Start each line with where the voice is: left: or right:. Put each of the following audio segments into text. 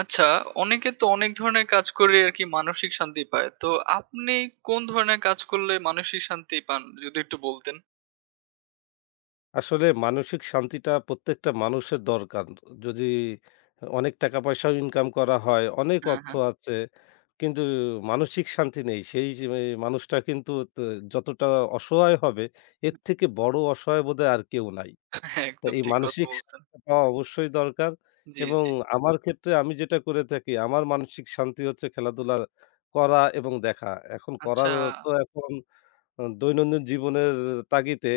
right: আচ্ছা, অনেকে তো অনেক ধরনের কাজ করে আরকি মানসিক শান্তি পায়। তো আপনি কোন ধরনের কাজ করলে মানসিক শান্তি পান? যদি একটু বলতেন।
left: আসলে মানসিক শান্তিটা প্রত্যেকটা মানুষের দরকার। যদি অনেক টাকা পয়সাও ইনকাম করা হয়, অনেক
right: হ্যাঁ,
left: অর্থ
right: হ্যাঁ।
left: আছে, কিন্তু মানসিক শান্তি নেই। সেই যে মানুষটা কিন্তু যতটা অসহায় হবে, এর থেকে বড় অসহায় বোধহয় আর কেউ নাই।
right: হ্যাঁ,
left: তো
right: একদম
left: এই
right: ঠিক কথা
left: মানসিক
right: বলছেন।
left: শান্তিটা পাওয়া অবশ্যই দরকার
right: জি,
left: এবং
right: জি।
left: আমার ক্ষেত্রে আমি যেটা করে থাকি, আমার মানসিক শান্তি হচ্ছে খেলাধুলা করা এবং দেখা। এখন
right: আচ্ছা।
left: করার তো এখন দৈনন্দিন জীবনের তাগিদে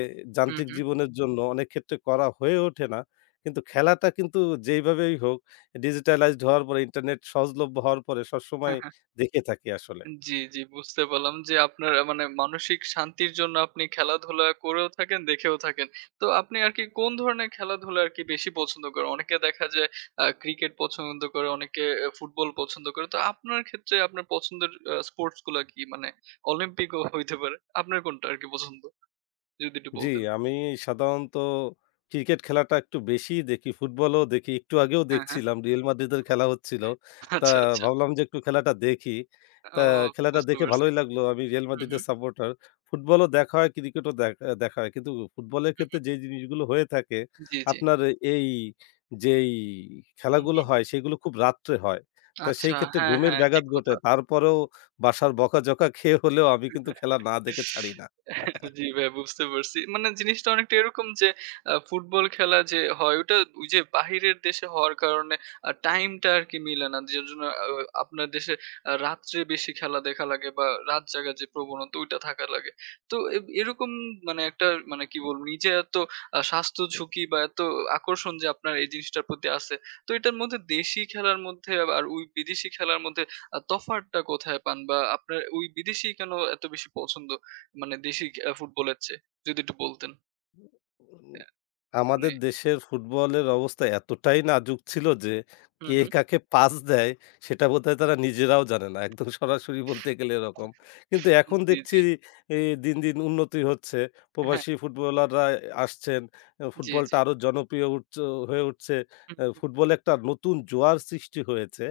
right: হুম,
left: যান্ত্রিক
right: হুম।
left: জীবনের জন্য অনেক ক্ষেত্রে করা হয়ে ওঠে না। কিন্তু খেলাটা কিন্তু যেইভাবেই হোক ডিজিটালাইজড হওয়ার পরে ইন্টারনেট সহজলভ্য হওয়ার পরে সবসময় দেখে থাকি আসলে।
right: জি, জি বুঝতে পারলাম যে আপনার মানে মানসিক শান্তির জন্য আপনি খেলাধুলা করেও থাকেন, দেখেও থাকেন। তো আপনি আরকি কোন ধরনের খেলাধুলা আরকি বেশি পছন্দ করেন? অনেকে দেখা যায় ক্রিকেট পছন্দ করে, অনেকে ফুটবল পছন্দ করে। তো আপনার ক্ষেত্রে আপনার পছন্দের স্পোর্টস গুলা কি? মানে অলিম্পিকও হইতে পারে। আপনার কোনটা আরকি পছন্দ? যদি একটু
left: জি,
right: বলতেন।
left: আমি সাধারণত ক্রিকেট খেলাটা একটু বেশিই দেখি। ফুটবলও দেখি। একটু আগেও
right: হ্যাঁ, হ্যাঁ।
left: দেখছিলাম। রিয়াল মাদ্রিদের খেলা হচ্ছিল। তা
right: আচ্ছা, আচ্ছা।
left: ভাবলাম যে একটু খেলাটা দেখি। তা
right: ও
left: খেলাটা
right: বুঝতে
left: দেখে
right: পারছি।
left: ভালোই লাগলো। আমি রিয়াল
right: হু, হু।
left: মাদ্রিদের সাপোর্টার। ফুটবলও দেখা হয়, ক্রিকেটও দেখা হয়। কিন্তু ফুটবলের
right: হু, হু।
left: ক্ষেত্রে যে জিনিসগুলো হয়ে থাকে,
right: জি, জি।
left: আপনার এই যেই
right: হু,
left: খেলাগুলো
right: হু।
left: হয় সেগুলো খুব রাত্রে হয়। তা
right: আচ্ছা।
left: সেই ক্ষেত্রে
right: হ্যাঁ,
left: ঘুমের
right: হ্যাঁ ঠিক
left: ব্যাঘাত ঘটে।
right: কথা।
left: তারপরেও বাসার বকাঝকা খেয়ে হলেও আমি কিন্তু খেলা না দেখে ছাড়ি না।
right: জি ভাই বুঝতে পারছি। মানে জিনিসটা অনেকটা এরকম যে ফুটবল খেলা যে হয় ওটা ওই যে বাহিরের দেশে হওয়ার কারণে টাইমটা আরকি মিলে না। যার জন্য আপনার দেশে রাত্রে বেশি খেলা দেখা লাগে বা রাত জাগার যে প্রবণতা ওইটা থাকা লাগে। তো এরকম মানে একটা মানে কি বলবো নিজে এত স্বাস্থ্য ঝুঁকি বা এত আকর্ষণ যে আপনার এই জিনিসটার প্রতি আছে। তো এটার মধ্যে দেশি খেলার মধ্যে আর ওই বিদেশি খেলার মধ্যে তফাৎটা কোথায় পান? বা আপনার ওই বিদেশি কেন এত বেশি পছন্দ? মানে দেশি ফুটবলের চেয়ে? যদি একটু বলতেন। অ্যা মানে
left: আমাদের দেশের ফুটবলের অবস্থা এতটাই নাজুক ছিল যে,
right: হুম,
left: কে
right: হুম।
left: কাকে পাস দেয় সেটা বোধহয় তারা নিজেরাও জানে না। একদম সরাসরি বলতে গেলে এরকম। কিন্তু এখন
right: জি,
left: দেখছি
right: জি।
left: এ দিন, দিন উন্নতি হচ্ছে।
right: হ্যাঁ,
left: প্রবাসী ফুটবলাররা আসছেন।
right: জি, জি।
left: ফুটবলটা আরো জনপ্রিয় হয়ে উঠছে।
right: হুম, হুম, হুম।
left: ফুটবলে একটা নতুন জোয়ার সৃষ্টি হয়েছে।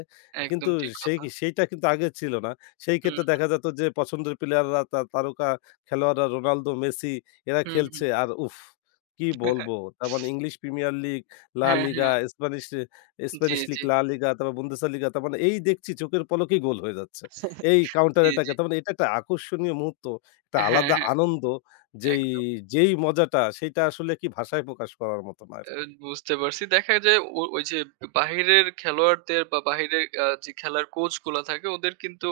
right: একদম
left: কিন্তু
right: ঠিক
left: সেই
right: কথা।
left: সেইটা কিন্তু আগে ছিল না। সেই ক্ষেত্রে
right: হুম,
left: দেখা যেত যে পছন্দের প্লেয়াররা তারকা খেলোয়াড়রা রোনালদো, মেসি এরা
right: হুম, হুম।
left: খেলছে আর উফ! কি
right: হুম,
left: বলবো? তার মানে ইংলিশ প্রিমিয়ার লীগ, লা
right: হ্যাঁ,
left: লিগা,
right: হ্যাঁ।
left: স্প্যানিশ লি
right: জি,
left: স্প্যানিশ লীগ,
right: জি।
left: লা লিগা, তারপর বুন্দেসলিগা তার মানে এই দেখছি চোখের পলকেই গোল হয়ে যাচ্ছে। এই কাউন্টার
right: জি, জি।
left: অ্যাটাকে তার মানে এটা একটা আকর্ষণীয় মুহূর্ত, একটা
right: হ্যাঁ,
left: আলাদা
right: হ্যাঁ।
left: আনন্দ যেই
right: একদম।
left: যেই মজাটা সেইটা আসলে কি ভাষায় প্রকাশ করার মতো না
right: আ
left: আরকি।
right: বুঝতে পারছি। দেখা যায় ওই যে বাহিরের খেলোয়াড়দের বা বাহিরের যে খেলার কোচ গুলা থাকে ওদের কিন্তু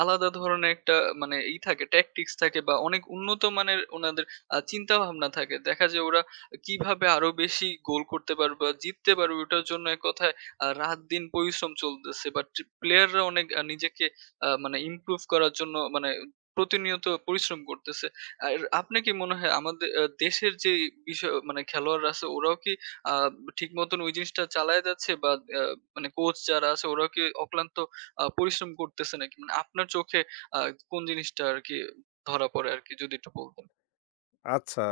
right: আলাদা ধরনের একটা মানে ই থাকে ট্যাকটিক্স থাকে বা অনেক উন্নত মানের উনাদের চিন্তাভাবনা থাকে। দেখা যায় ওরা কিভাবে আরো বেশি গোল করতে পারবে বা জিততে পারবে ওটার জন্য এক কথায় রাত-দিন পরিশ্রম চলতেছে। বাট প্লেয়াররা অনেক নিজেকে মানে ইমপ্রুভ করার জন্য মানে প্রতিনিয়ত পরিশ্রম করতেছে। আর আপনার কি মনে হয় আমাদের দেশের যে বিষয় মানে খেলোয়াড়রা আছে ওরাও কি আ ঠিক মতন ওই জিনিসটা চালায় যাচ্ছে বা আ মানে কোচ যারা আছে ওরাও কি অক্লান্ত পরিশ্রম করতেছে নাকি? মানে আপনার চোখে আ কোন জিনিসটা আরকি ধরা পড়ে আরকি যদি একটু বলতেন?
left: আচ্ছা,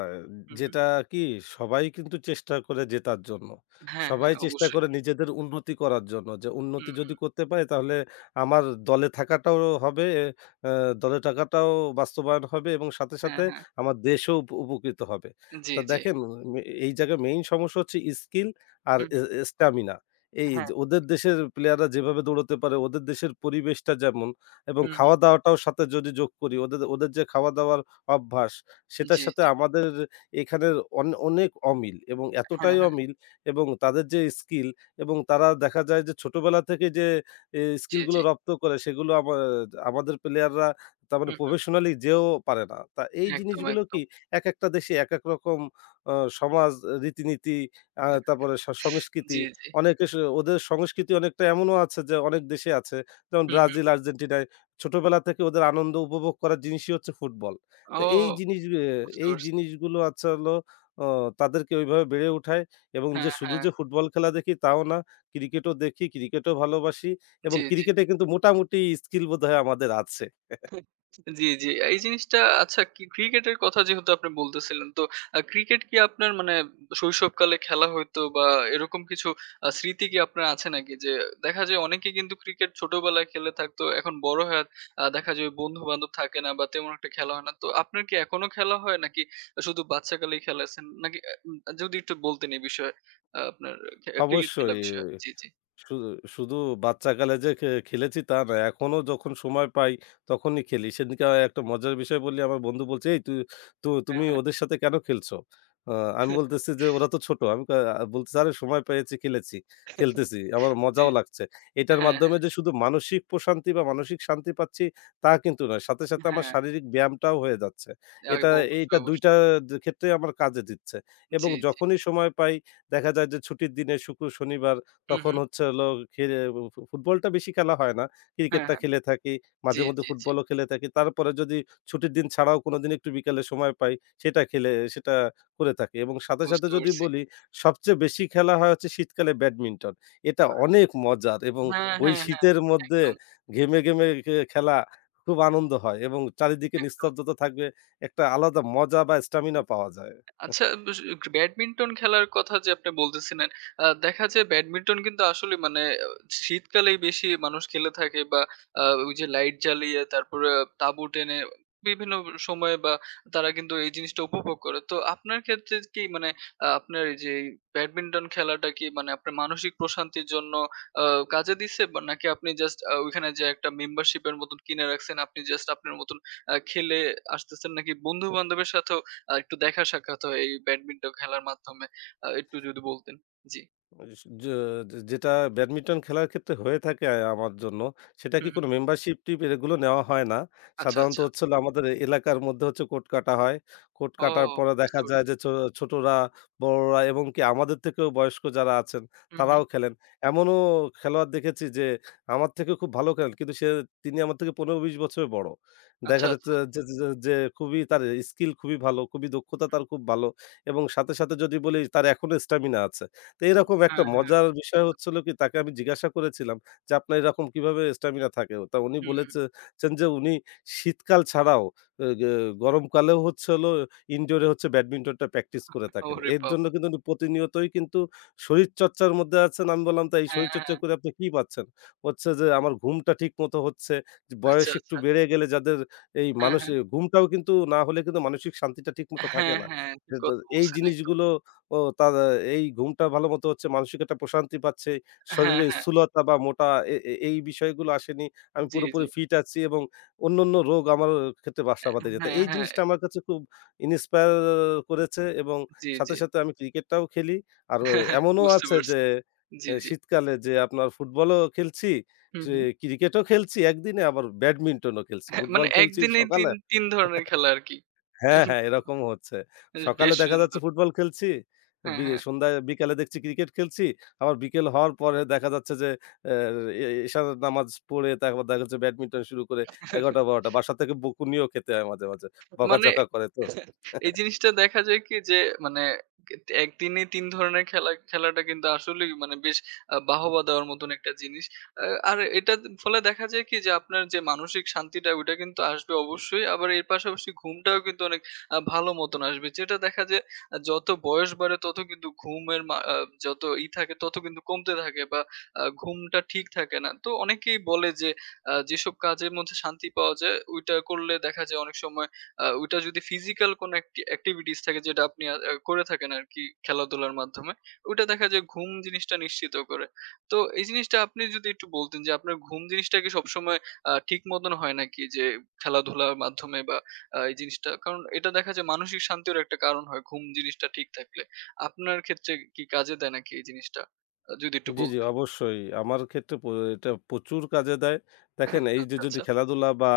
right: হুম, হুম।
left: যেটা কি সবাই কিন্তু চেষ্টা করে জেতার জন্য।
right: হ্যাঁ,
left: সবাই
right: হ্যাঁ
left: চেষ্টা
right: অবশ্যই।
left: করে নিজেদের উন্নতি করার জন্য। যে
right: হুম,
left: উন্নতি যদি
right: হুম।
left: করতে পারি তাহলে আমার দলে থাকাটাও হবে, আ দলে থাকাটাও বাস্তবায়ন হবে এবং সাথে,
right: হ্যাঁ,
left: সাথে
right: হ্যাঁ।
left: আমার দেশও উপকৃত হবে।
right: জি,
left: তা
right: জি।
left: দেখেন মে এই জায়গায় মেইন সমস্যা হচ্ছে স্কিল আর
right: হুম,
left: স্ট্যামিনা। এই
right: হ্যাঁ।
left: যে ওদের দেশের প্লেয়াররা যেভাবে দৌড়াতে পারে, ওদের দেশের পরিবেশটা যেমন এবং
right: হুম, হুম।
left: খাওয়া-দাওয়াটাও সাথে যদি যোগ করি, ওদের ওদের যে খাওয়া-দাওয়ার অভ্যাস সেটার
right: জি,
left: সাথে
right: জি।
left: আমাদের এখানের অনেক অমিল এবং
right: হ্যাঁ,
left: এতটাই
right: হ্যাঁ।
left: অমিল এবং তাদের যে স্কিল এবং তারা দেখা যায় যে ছোটবেলা থেকে যে
right: জি, জি।
left: স্কিলগুলো রপ্ত করে সেগুলো আমাদের প্লেয়াররা তার মানে
right: হুম, হুম।
left: প্রফেশনালি যেও পারে না। তা এই
right: একদম,
left: জিনিসগুলো
right: একদম।
left: কি একেকটা দেশে একেক রকম আ সমাজ, রীতিনীতি, তারপরে
right: জি,
left: সংস্কৃতি
right: জি।
left: অনেকে স ওদের সংস্কৃতি অনেকটা এমনও আছে যে অনেক দেশে আছে যেমন
right: হুম, হুম।
left: ব্রাজিল, আর্জেন্টিনায় ছোটবেলা থেকে ওদের আনন্দ উপভোগ করার জিনিসই হচ্ছে ফুটবল। তো এই
right: ও
left: জিনিস এ
right: বুঝতে
left: এই
right: পারছি।
left: জিনিসগুলো আচ্ছা হলো অ তাদেরকে ওইভাবে বেড়ে উঠায় এবং যে
right: হ্যাঁ,
left: শুধু
right: হ্যাঁ।
left: যে ফুটবল খেলা দেখি তাও না। ক্রিকেটও দেখি, ক্রিকেটও ভালোবাসি
right: জি,
left: এবং
right: জি।
left: ক্রিকেটে কিন্তু মোটামুটি স্কিল বোধহয় আমাদের আছে।
right: জি, জি। এই জিনিসটা আচ্ছা কি ক্রিকেটের কথা যেহেতু আপনি বলতেছিলেন, তো ক্রিকেট কি আপনার মানে শৈশবকালে খেলা হইতো বা এরকম কিছু স্মৃতি কি আপনার আছে নাকি? যে দেখা যায় অনেকে কিন্তু ক্রিকেট ছোটবেলায় খেলে থাকতো। এখন বড় হয়ে দেখা যায় বন্ধু-বান্ধব থাকে না বা তেমন একটা খেলা হয় না। তো আপনার কি এখনো খেলা হয় নাকি শুধু বাচ্চাকালেই খেলেছেন? নাকি যদি একটু বলতেন এই বিষয়ে আপনার ক্রিকেট খেলা
left: অবশ্যই।
right: বিষয়ে? জি, জি।
left: শু শুধু বাচ্চাকালে যে খেলেছি তা না। এখনো যখন সময় পাই তখনই খেলি। সেদিনকে একটা মজার বিষয় বলি, আমার বন্ধু বলছে, "এই তু তু
right: হ্যাঁ,
left: তুমি
right: হ্যাঁ।
left: ওদের সাথে কেন খেলছো?" আ আমি বলতেছি যে, "ওরা তো ছোট।" আমি কা আ বলতেছি, "আরে সময় পেয়েছি খেলেছি, খেলতেছি।
right: জি,
left: আমার
right: জি।
left: মজাও লাগছে।" এটার
right: হ্যাঁ,
left: মাধ্যমে যে শুধু মানসিক প্রশান্তি বা মানসিক শান্তি পাচ্ছি তা কিন্তু নয়। সাথে, সাথে আমার
right: হ্যাঁ।
left: শারীরিক ব্যায়ামটাও হয়ে যাচ্ছে।
right: হ্যাঁ,
left: এটা
right: অবশ্যই,
left: এইটা ২
right: অবশ্যই।
left: টা ক্ষেত্রেই আমার কাজে দিচ্ছে। এবং
right: জি, জি।
left: যখনই সময় পাই দেখা যায় যে ছুটির দিনে শুক্র, শনিবার
right: হু, হু।
left: তখন হচ্ছে হলো খেলে ফু ফুটবলটা বেশি খেলা হয় না। ক্রিকেটটা
right: হ্যাঁ।
left: খেলে থাকি।
right: জি,
left: মাঝেমধ্যে
right: জি, জি।
left: ফুটবলও খেলে থাকি। তারপরে যদি ছুটির দিন ছাড়াও কোনোদিন একটু বিকালে সময় পাই, সেটা খেলে সেটা করে থাকি এবং সাথে, সাথে
right: বুঝতে
left: যদি
right: পারছি।
left: বলি সবচেয়ে বেশি খেলা হয় হচ্ছে শীতকালে ব্যাডমিন্টন। এটা অনেক মজার এবং
right: হ্যাঁ,
left: ওই
right: হ্যাঁ, হ্যাঁ।
left: শীতের মধ্যে
right: একদম,
left: ঘেমে, ঘেমে খেলা খুব আনন্দ হয় এবং চারিদিকে
right: একদম।
left: নিস্তব্ধতা থাকবে। একটা আলাদা মজা বা স্ট্যামিনা পাওয়া যায়।
right: আচ্ছা বেশ ব্যাডমিন্টন খেলার কথা যে আপনি বলতেছিলেন, দেখা যায় ব্যাডমিন্টন কিন্তু আসলে মানে শীতকালেই বেশি মানুষ খেলে থাকে বা ওই যে লাইট জ্বালিয়ে তারপরে তাঁবু টেনে বিভিন্ন সময়ে বা তারা কিন্তু এই জিনিসটা উপভোগ করে। তো আপনার ক্ষেত্রে কি মানে আপনার এই যে এই ব্যাডমিন্টন খেলাটা কি মানে আপনার মানসিক প্রশান্তির জন্য আ কাজে দিছে বা নাকি আপনি জাস্ট ওইখানে যে একটা মেম্বারশিপ এর মতন কিনে রাখছেন, আপনি জাস্ট আপনার মতন খেলে আসতেছেন নাকি বন্ধু-বান্ধবের সাথেও একটু দেখা সাক্ষাৎ হয় এই ব্যাডমিন্টন খেলার মাধ্যমে। একটু যদি বলতেন? জি।
left: যে যেটা ব্যাডমিন্টন খেলার ক্ষেত্রে হয়ে থাকে আমার জন্য, সেটা
right: হুম,
left: কি
right: হুম।
left: কোনো মেম্বারশিপ টিপ এগুলো নেওয়া হয় না।
right: আচ্ছা,
left: সাধারণত
right: আচ্ছা।
left: হচ্ছে হলো আমাদের এলাকার মধ্যে হচ্ছে কোর্ট কাটা হয়। কোর্ট
right: ও
left: কাটার পরে
right: বুঝতে
left: দেখা যায়
right: পারছি।
left: যে ছোটরা, বড়রা এবং কি আমাদের থেকেও বয়স্ক যারা আছেন
right: হুম, হুম।
left: তারাও খেলেন। এমনও খেলোয়াড় দেখেছি যে আমার থেকেও খুব ভালো খেলেন। কিন্তু তিনি আমার থেকে ১৫-২০ বছরের বড়।
right: আচ্ছা,
left: দেখা
right: আচ্ছা।
left: যাচ্ছে যে যে যে যে খুবই তার স্কিল খুবই ভালো, খুবই দক্ষতা
right: হুম।
left: তার খুব ভালো এবং সাথে, সাথে যদি বলি তার এখনো স্ট্যামিনা আছে। তো এরকম একটা
right: হ্যাঁ, হ্যাঁ, হ্যাঁ।
left: মজার বিষয়
right: একদম।
left: হচ্ছিল কি তাকে আমি জিজ্ঞাসা করেছিলাম যে, "আপনার এরকম কিভাবে স্ট্যামিনা থাকে?" তা উনি
right: হুম, হুম।
left: বলেছেন যে উনি শীতকাল ছাড়াও এ গে গরমকালেও হচ্ছে হলো ইনডোরে হচ্ছে ব্যাডমিন্টনটা প্র্যাকটিস করে থাকেন।
right: ওরে
left: এর জন্য
right: বাবা!
left: কিন্তু উনি প্রতিনিয়তই কিন্তু শরীরচর্চার মধ্যে আছেন। আমি বললাম, "তা এই
right: হ্যাঁ, হ্যাঁ।
left: শরীরচর্চা
right: হ্যাঁ।
left: করে আপনি কি পাচ্ছেন?" হচ্ছে যে, "আমার ঘুমটা ঠিকমতো হচ্ছে। যে
right: আচ্ছা,
left: বয়স একটু
right: আচ্ছা।
left: বেড়ে গেলে যাদের এই
right: হ্যাঁ, হ্যাঁ।
left: ঘুমটাও কিন্তু না হলে কিন্তু মানসিক শান্তিটা ঠিকমতো থাকে
right: হ্যাঁ,
left: না।"
right: হ্যাঁ। ঠিক
left: যে তো
right: কথা
left: এই
right: বলছেন একদম।
left: জিনিসগুলো ও তার এই ঘুমটা ভালোমতো হচ্ছে, মানসিক একটা প্রশান্তি পাচ্ছে।
right: হ্যাঁ,
left: শরীরে
right: হ্যাঁ।
left: স্থূলতা বা মোটা এ এ এই বিষয়গুলো আসেনি। আমি
right: জি, জি।
left: পুরোপুরি ফিট আছি এবং অন্যান্য রোগ আমার ক্ষেত্রে বাসা বাঁধেনি। তো
right: হ্যাঁ,
left: এই
right: হ্যাঁ।
left: জিনিসটা আমার কাছে খুব ইন্সপায়ার করেছে এবং
right: জি, জি।
left: সাথে, সাথে আমি ক্রিকেটটাও খেলি। আর এমনও
right: বুঝতে
left: আছে যে
right: পারছি। জি, জি।
left: শীতকালে যে আপনার ফুটবলও খেলছি,
right: হুম,
left: যে
right: হুম।
left: ক্রিকেটও খেলছি একদিনে আবার ব্যাডমিন্টনও খেলছি।
right: হ্যাঁ, মানে
left: ফুটবল খেলছি
right: একদিনেই ৩,
left: সকালে।
right: ৩ ধরনের খেলা আরকি।
left: হ্যাঁ, হ্যাঁ, এরকমও হচ্ছে। সকালে
right: বেশ
left: দেখা যাচ্ছে
right: সুন্দর।
left: ফুটবল খেলছি,
right: হ্যাঁ, হ্যাঁ।
left: সন্ধ্যায় বিকালে দেখছি ক্রিকেট খেলছি। আবার বিকেল হওয়ার পরে দেখা যাচ্ছে যে অ্যা এ এশার নামাজ পড়ে তারপর দেখা যাচ্ছে ব্যাডমিন্টন শুরু করে ১১:০০-১২:০০ বাসা থেকে বকুনিও খেতে হয় মাঝে, মাঝে।
right: মানে
left: বকাঝকা করে তো।
right: এই জিনিসটা দেখা যায় কি যে মানে একদিনে ৩ ধরনের খেলা খেলাটা কিন্তু আসলেই মানে বেশ বাহবা দেওয়ার মতন একটা জিনিস। আর এটার ফলে দেখা যায় কি যে আপনার যে মানসিক শান্তিটা ওইটা কিন্তু আসবে অবশ্যই। আবার এর পাশাপাশি ঘুমটাও কিন্তু অনেক ভালো মতন আসবে। যেটা দেখা যায় যত বয়স বাড়ে তত কিন্তু ঘুমের মা আ যত ই থাকে তত কিন্তু কমতে থাকে বা ঘুমটা ঠিক থাকে না। তো অনেকেই বলে যে যেসব কাজের মধ্যে শান্তি পাওয়া যায় ওইটা করলে দেখা যায় অনেক সময় ওটা যদি ফিজিক্যাল কোনো একটি activities থাকে যেটা আপনি করে থাকেন আরকি খেলাধুলার মাধ্যমে, ওটা দেখা যায় ঘুম জিনিসটা নিশ্চিত করে। তো এই জিনিসটা আপনি যদি একটু বলতেন যে আপনার ঘুম জিনিসটা কি সবসময় ঠিক মতন হয় নাকি? যে খেলাধুলার মাধ্যমে বা এই জিনিসটা? কারণ এটা দেখা যায় মানসিক শান্তিরও একটা কারণ হয় ঘুম জিনিসটা ঠিক থাকলে। আপনার ক্ষেত্রে কি কাজে দেয় নাকি এই জিনিসটা? যদি একটু
left: জি, জি,
right: বলতেন।
left: অবশ্যই। আমার ক্ষেত্রে এটা প্রচুর কাজে দেয়। দেখেন এই যে
right: আচ্ছা,
left: যদি
right: আচ্ছা।
left: খেলাধুলা বা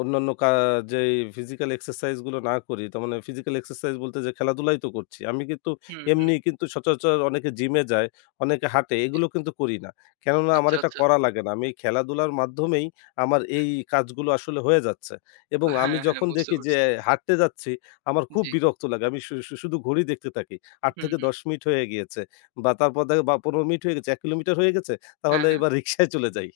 left: অন্যান্য যেই ফিজিক্যাল এক্সারসাইজ গুলো না করি, তার মানে ফিজিক্যাল এক্সারসাইজ বলতে যে খেলাধুলাই তো করছি। আমি কিন্তু
right: হুম, হুম।
left: এমনি কিন্তু সচরাচর অনেকে জিমে যায়, অনেকে হাঁটে,
right: জি।
left: এগুলো কিন্তু করি না। কেননা আমার
right: আচ্ছা,
left: এটা
right: আচ্ছা।
left: করা লাগে না। আমি এই খেলাধুলার মাধ্যমেই আমার এই কাজগুলো আসলে হয়ে যাচ্ছে। এবং আমি
right: হ্যাঁ, হ্যাঁ
left: যখন
right: বুঝতে
left: দেখি যে
right: পারছি।
left: হাঁটতে যাচ্ছি, আমার খুব
right: জি।
left: বিরক্ত লাগে। আমি শু শু শুধু ঘড়ি দেখতে থাকি। ৮
right: হুম,
left: থেকে
right: হুম।
left: ১০ মিনিট হয়ে গিয়েছে। বা তারপর দেখো বা ১৫ মিনিট হয়ে গেছে, ১ কিলোমিটার হয়ে গেছে,
right: হ্যাঁ,
left: তাহলে
right: হ্যাঁ।
left: এবার রিক্সায় চলে যাই।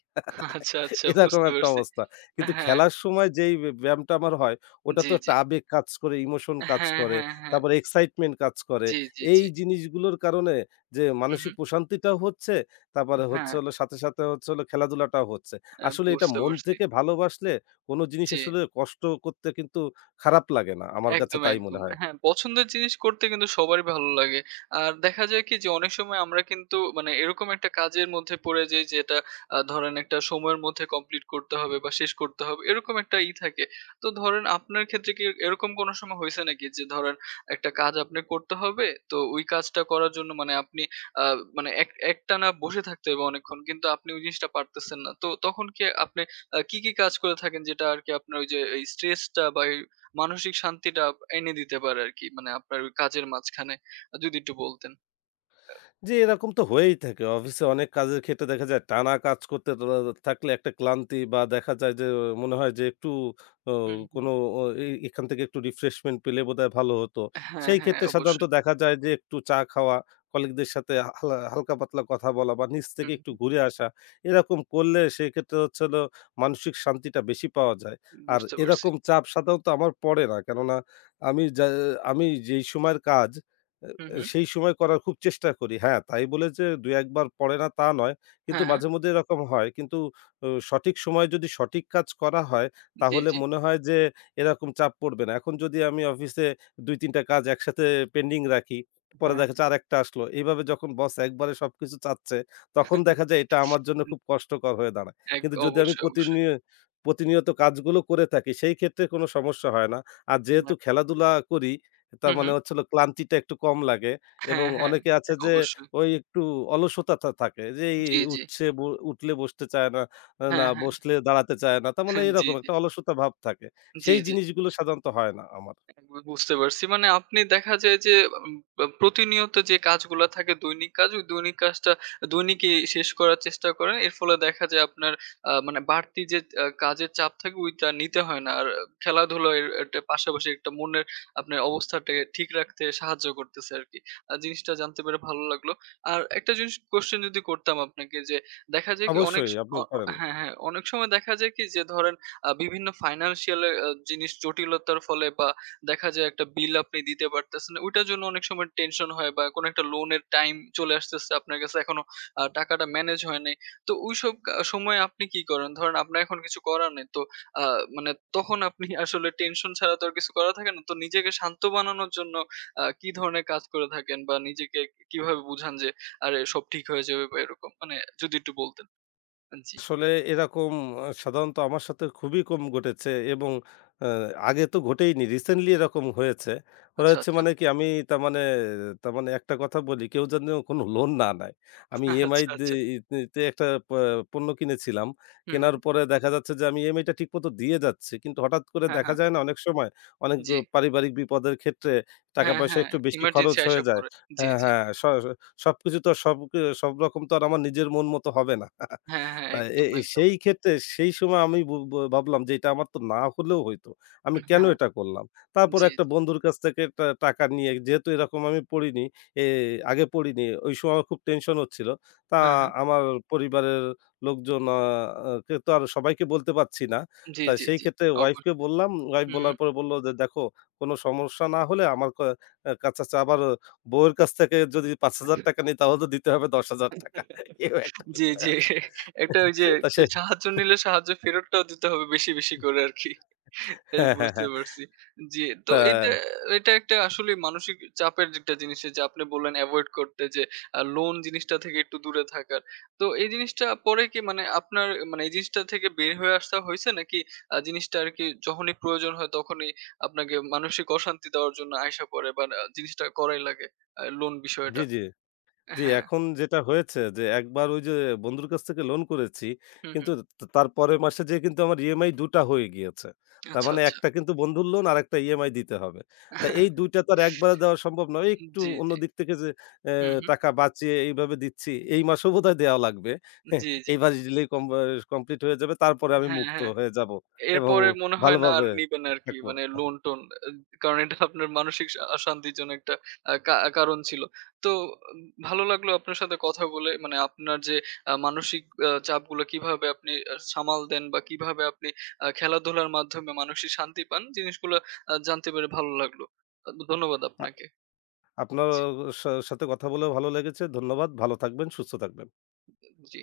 right: আচ্ছা, আচ্ছা
left: এরকম
right: বুঝতে
left: একটা
right: পারছি।
left: অবস্থা। কিন্তু
right: হ্যাঁ,
left: খেলার সময় যেই ব্যায়ামটা আমার হয়, ওটা
right: জি,
left: তো
right: জি।
left: একটা আবেগ কাজ করে, ইমোশন কাজ
right: হ্যাঁ,
left: করে,
right: হ্যাঁ, হ্যাঁ।
left: তারপরে এক্সাইটমেন্ট কাজ করে।
right: জি, জি,
left: এই
right: জি।
left: জিনিসগুলোর কারণে যে
right: হু, হু।
left: মানসিক প্রশান্তিটাও হচ্ছে, তারপরে
right: হ্যাঁ,
left: হচ্ছে হলো সাথে, সাথে হচ্ছে হলো খেলাধুলাটাও হচ্ছে। আসলে এটা
right: বুঝতে
left: মন
right: পারছি।
left: থেকে ভালোবাসলে কোনো জিনিস
right: জি।
left: আসলে কষ্ট করতে কিন্তু খারাপ লাগে না। আমার কাছে
right: একদম,
left: তাই
right: একদম।
left: মনে হয়।
right: হ্যাঁ, পছন্দের জিনিস করতে কিন্তু সবারই ভালো লাগে। আর দেখা যায় কি যে অনেক সময় আমরা কিন্তু মানে এরকম একটা কাজের মধ্যে পড়ে যাই যেটা ধরেন একটা সময়ের মধ্যে কমপ্লিট করতে হবে বা শেষ করতে হবে। এরকম একটা ই থাকে। তো ধরেন আপনার ক্ষেত্রে কি এরকম কোনো সময় হইছে নাকি যে ধরেন একটা কাজ আপনি করতে হবে। তো ওই কাজটা করার জন্য মানে আপনি আ মানে একটানা বসে থাকতে হবে অনেকক্ষণ। কিন্তু আপনি ওই জিনিসটা পারতেছেন না। তো তখন কি আপনি কি কাজ করে থাকেন যেটা আরকি আপনার ওই যে এই স্ট্রেসটা বা এই মানসিক শান্তিটা এনে দিতে পারে আরকি। মানে আপনার ওই কাজের মাঝখানে যদি একটু বলতেন।
left: জি, এরকম তো হয়েই থাকে। অফিসে অনেক কাজের ক্ষেত্রে দেখা যায় টানা কাজ করতে থাকলে একটা ক্লান্তি বা দেখা যায় যে মনে হয় যে একটু ও
right: হুম, হুম।
left: কোনো ও এ এখান থেকে একটু রিফ্রেশমেন্ট পেলে বোধহয় ভালো হতো।
right: হ্যাঁ,
left: সেই
right: হ্যাঁ,
left: ক্ষেত্রে সাধারণত
right: অবশ্যই।
left: দেখা যায় যে একটু চা খাওয়া, কলিগদের সাথে হালকা পাতলা কথা বলা বা নিজ থেকে
right: হুম,
left: একটু
right: হুম।
left: ঘুরে আসা। এরকম করলে সেক্ষেত্রে হচ্ছে হলো মানসিক শান্তিটা বেশি পাওয়া যায়। আর
right: বুঝতে পারছি।
left: এরকম চাপ সাধারণত আমার পড়ে না। কেননা আমি যা আমি যেই সময়ের কাজ
right: হুম, হুম।
left: সেই সময় করার খুব চেষ্টা করি। হ্যাঁ, তাই বলে যে ২-১ বার পড়ে না তা নয়। কিন্তু
right: হ্যাঁ, হ্যাঁ।
left: মাঝেমধ্যে এরকম হয়। কিন্তু সঠিক সময়ে যদি সঠিক কাজ করা হয়
right: জি,
left: তাহলে
right: জি।
left: মনে হয় যে এরকম চাপ পড়বে না। এখন যদি আমি অফিসে ২-৩ টা কাজ একসাথে পেন্ডিং রাখি, পরে
right: হ্যাঁ।
left: দেখা যাচ্ছে আরেকটা আসলো। এইভাবে যখন বস একবারে সবকিছু চাচ্ছে তখন দেখা যায় এটা আমার জন্য খুব কষ্টকর হয়ে দাঁড়ায়। কিন্তু যদি আমি
right: অবশ্যই, অবশ্যই।
left: প্রতিনিয়ত কাজগুলো করে থাকি সেই ক্ষেত্রে কোনো সমস্যা হয় না। আর যেহেতু
right: হ্যাঁ।
left: খেলাধুলা করি তার
right: হুম,
left: মানে
right: হুম।
left: হচ্ছে হলো ক্লান্তিটা একটু কম লাগে এবং
right: হ্যাঁ, হ্যাঁ।
left: অনেকে আছে যে
right: অবশ্যই।
left: ওই একটু অলসতা থাকে। যে এই
right: জি, জি।
left: উঠছে ব উঠলে বসতে চায় না, না
right: হ্যাঁ, হ্যাঁ।
left: বসলে দাঁড়াতে চায় না। তার মানে
right: জি,
left: এরকম
right: জি।
left: একটা অলসতা ভাব থাকে।
right: জি,
left: সেই
right: জি।
left: জিনিসগুলো সাধারণত হয় না আমার।
right: একদম বুঝতে পারছি। মানে আপনি দেখা যায় যে উম প্রতিনিয়ত যে কাজগুলা থাকে দৈনিক কাজ, ওই দৈনিক কাজটা দৈনিকই শেষ করার চেষ্টা করেন। এর ফলে দেখা যায় আপনার মানে বাড়তি যে কাজের চাপ থাকে ওইটা নিতে হয় না। আর খেলাধুলা এর একটা পাশাপাশি একটা মনের আপনার অবস্থাটাকে ঠিক রাখতে সাহায্য করতেছে আরকি। জিনিসটা জানতে পেরে ভালো লাগলো। আর একটা জিনিস কোয়েশ্চেন যদি করতাম আপনাকে যে দেখা যায় কি অনেক
left: অবশ্যই আপনিও করেন।
right: হ্যাঁ, হ্যাঁ। অনেক সময় দেখা যায় কি যে ধরেন বিভিন্ন ফাইন্যান্সিয়াল এর জিনিস জটিলতার ফলে বা দেখা যায় একটা বিল আপনি দিতে পারতেছেন না। ওইটার জন্য অনেক সময় টেনশন হয় বা কোনো একটা লোনের টাইম চলে আসতেছে আপনার কাছে এখনো টাকাটা ম্যানেজ হয় নাই। তো ওইসব সময় আপনি কি করেন? ধরেন আপনার এখন কিছু করার নেই তো মানে তখন আপনি আসলে টেনশন ছাড়া তো আর কিছু করা থাকে না। তো নিজেকে শান্ত বানানোর জন্য কি ধরনের কাজ করে থাকেন বা নিজেকে কিভাবে বুঝান যে আরে সব ঠিক হয়ে যাবে বা এরকম মানে যদি একটু বলতেন। জি
left: আসলে এরকম সাধারণত আমার সাথে খুবই কম ঘটেছে এবং আ আগে তো ঘটেইনি। রিসেন্টলি এরকম হয়েছে।
right: আচ্ছা
left: হয়েছে
right: আচ্ছা
left: মানে কি আমি তার মানে একটা কথা বলি, কেউ যেন কোনো লোন না নেয়। আমি ইএমআই
right: আচ্ছা
left: দে
right: আচ্ছা
left: তে তে একটা পণ্য কিনেছিলাম।
right: হুম
left: কেনার
right: হুম
left: পরে দেখা যাচ্ছে যে আমি ইএমআইটা ঠিকমতো দিয়ে যাচ্ছি। কিন্তু হঠাৎ করে
right: হ্যাঁ
left: দেখা
right: হ্যাঁ
left: যায় না অনেক সময় অনেক
right: জি
left: পারিবারিক বিপদের ক্ষেত্রে
right: হ্যাঁ
left: টাকা-পয়সা
right: হ্যাঁ
left: একটু বেশি
right: ইমার্জেন্সি
left: খরচ
right: আসা
left: হয়ে যায়।
right: পরে জি
left: হ্যাঁ,
right: জি
left: হ্যাঁ। সবকিছু তো আর সব সব রকম তো আর আমার নিজের মন মতো হবে না।
right: হ্যাঁ, হ্যাঁ।
left: তা এ
right: একদম,
left: এ
right: একদম।
left: সেই ক্ষেত্রে সেই সময় আমি ব ব ভাবলাম যে এটা আমার তো না হলেও হইতো। আমি কেন
right: হ্যাঁ,
left: এটা করলাম? তারপরে
right: জি,
left: একটা
right: জি।
left: বন্ধুর কাছ থেকে টাকা নিয়ে যেহেতু এরকম আমি পড়িনি, এ আগে পড়িনি। ওই সময় আমার খুব টেনশন হচ্ছিল। তা
right: হ্যাঁ, হ্যাঁ।
left: আমার পরিবারের লোকজন কে তো আর সবাইকে বলতে পারছি না।
right: জি,
left: তা
right: জি,
left: সেই
right: জি।
left: ক্ষেত্রে
right: অবশ্যই।
left: ওয়াইফকে বললাম। ওয়াইফ
right: হু,
left: বলার পরে বলল যে, "দেখো কোনো সমস্যা না হলে আমার ক আ কাছে আছে আবার বউয়ের কাছ থেকে যদি ৳৫,০০০ নিই তাহলে তো দিতে হবে ৳১০,০০০।"
right: হু।
left: এও একটা
right: জি,
left: বিষয়
right: জি।
left: আছে।
right: একটা ওই যে
left: তা সে
right: সাহায্য নিলে সাহায্য ফেরতটাও দিতে হবে বেশি, বেশি করে আরকি। এই
left: হ্যাঁ, হ্যাঁ,
right: বুঝতে
left: হ্যাঁ।
right: পারছি। জি, তো
left: তা
right: এটা এটা একটা আসলে মানসিক চাপের একটা জিনিস যে আপনি বললেন এভয়েড করতে যে লোন জিনিসটা থেকে একটু দূরে থাকার। তো এই জিনিসটা পরে কি মানে আপনার মানে এই জিনিসটা থেকে বের হয়ে আসতে হইছে নাকি জিনিসটা আরকি যখনই প্রয়োজন হয় তখনই আপনাকে মানসিক অশান্তি দেওয়ার জন্য আইসা পড়ে বা জিনিসটা করাই লাগে লোন
left: জি,
right: বিষয়টা?
left: জি, জি,
right: হ্যাঁ।
left: এখন যেটা হয়েছে যে একবার ওই যে বন্ধুর কাছ থেকে লোন করেছি
right: হুম,
left: কিন্তু
right: হুম।
left: তার পরের মাসে যেয়ে কিন্তু আমার ইএমআই ২ টা হয়ে গিয়েছে। তার
right: আচ্ছা,
left: মানে
right: আচ্ছা।
left: একটা কিন্তু বন্ধুর লোন আরেকটা ইএমআই দিতে হবে। তা এই ২ টা তো আর একবারে দেওয়া সম্ভব নয়।
right: জি,
left: একটু অন্য
right: জি।
left: দিক থেকে যে অ্যা
right: হুম, হুম।
left: টাকা বাঁচিয়ে এইভাবে দিচ্ছি, এই মাসেও বোধহয় দেওয়া লাগবে। হ্যাঁ,
right: জি, জি।
left: এই মাস দিলেই কম আ কমপ্লিট হয়ে যাবে। তারপরে আমি
right: হ্যাঁ,
left: মুক্ত
right: হ্যাঁ।
left: হয়ে যাব এবং
right: এরপরে মনে হয় না আর
left: ভালোভাবে
right: নিবেন আরকি।
left: থাকবো।
right: মানে লোন-টোন। আ কারণ এটা আপনার মানসিক শান্তির জন্য একটা আ কা কারণ ছিল। তো উম, ভালো লাগলো আপনার সাথে কথা বলে। মানে আপনার যে মানসিক চাপগুলো কিভাবে আপনি সামাল দেন বা কিভাবে আপনি খেলাধুলার মাধ্যমে মানসিক শান্তি পান, জিনিসগুলো জানতে পেরে ভালো লাগলো। ধন্যবাদ আপনাকে।
left: আপনার
right: জি,
left: সাথে কথা বলেও ভালো লেগেছে। ধন্যবাদ। ভালো থাকবেন, সুস্থ থাকবেন।
right: জি।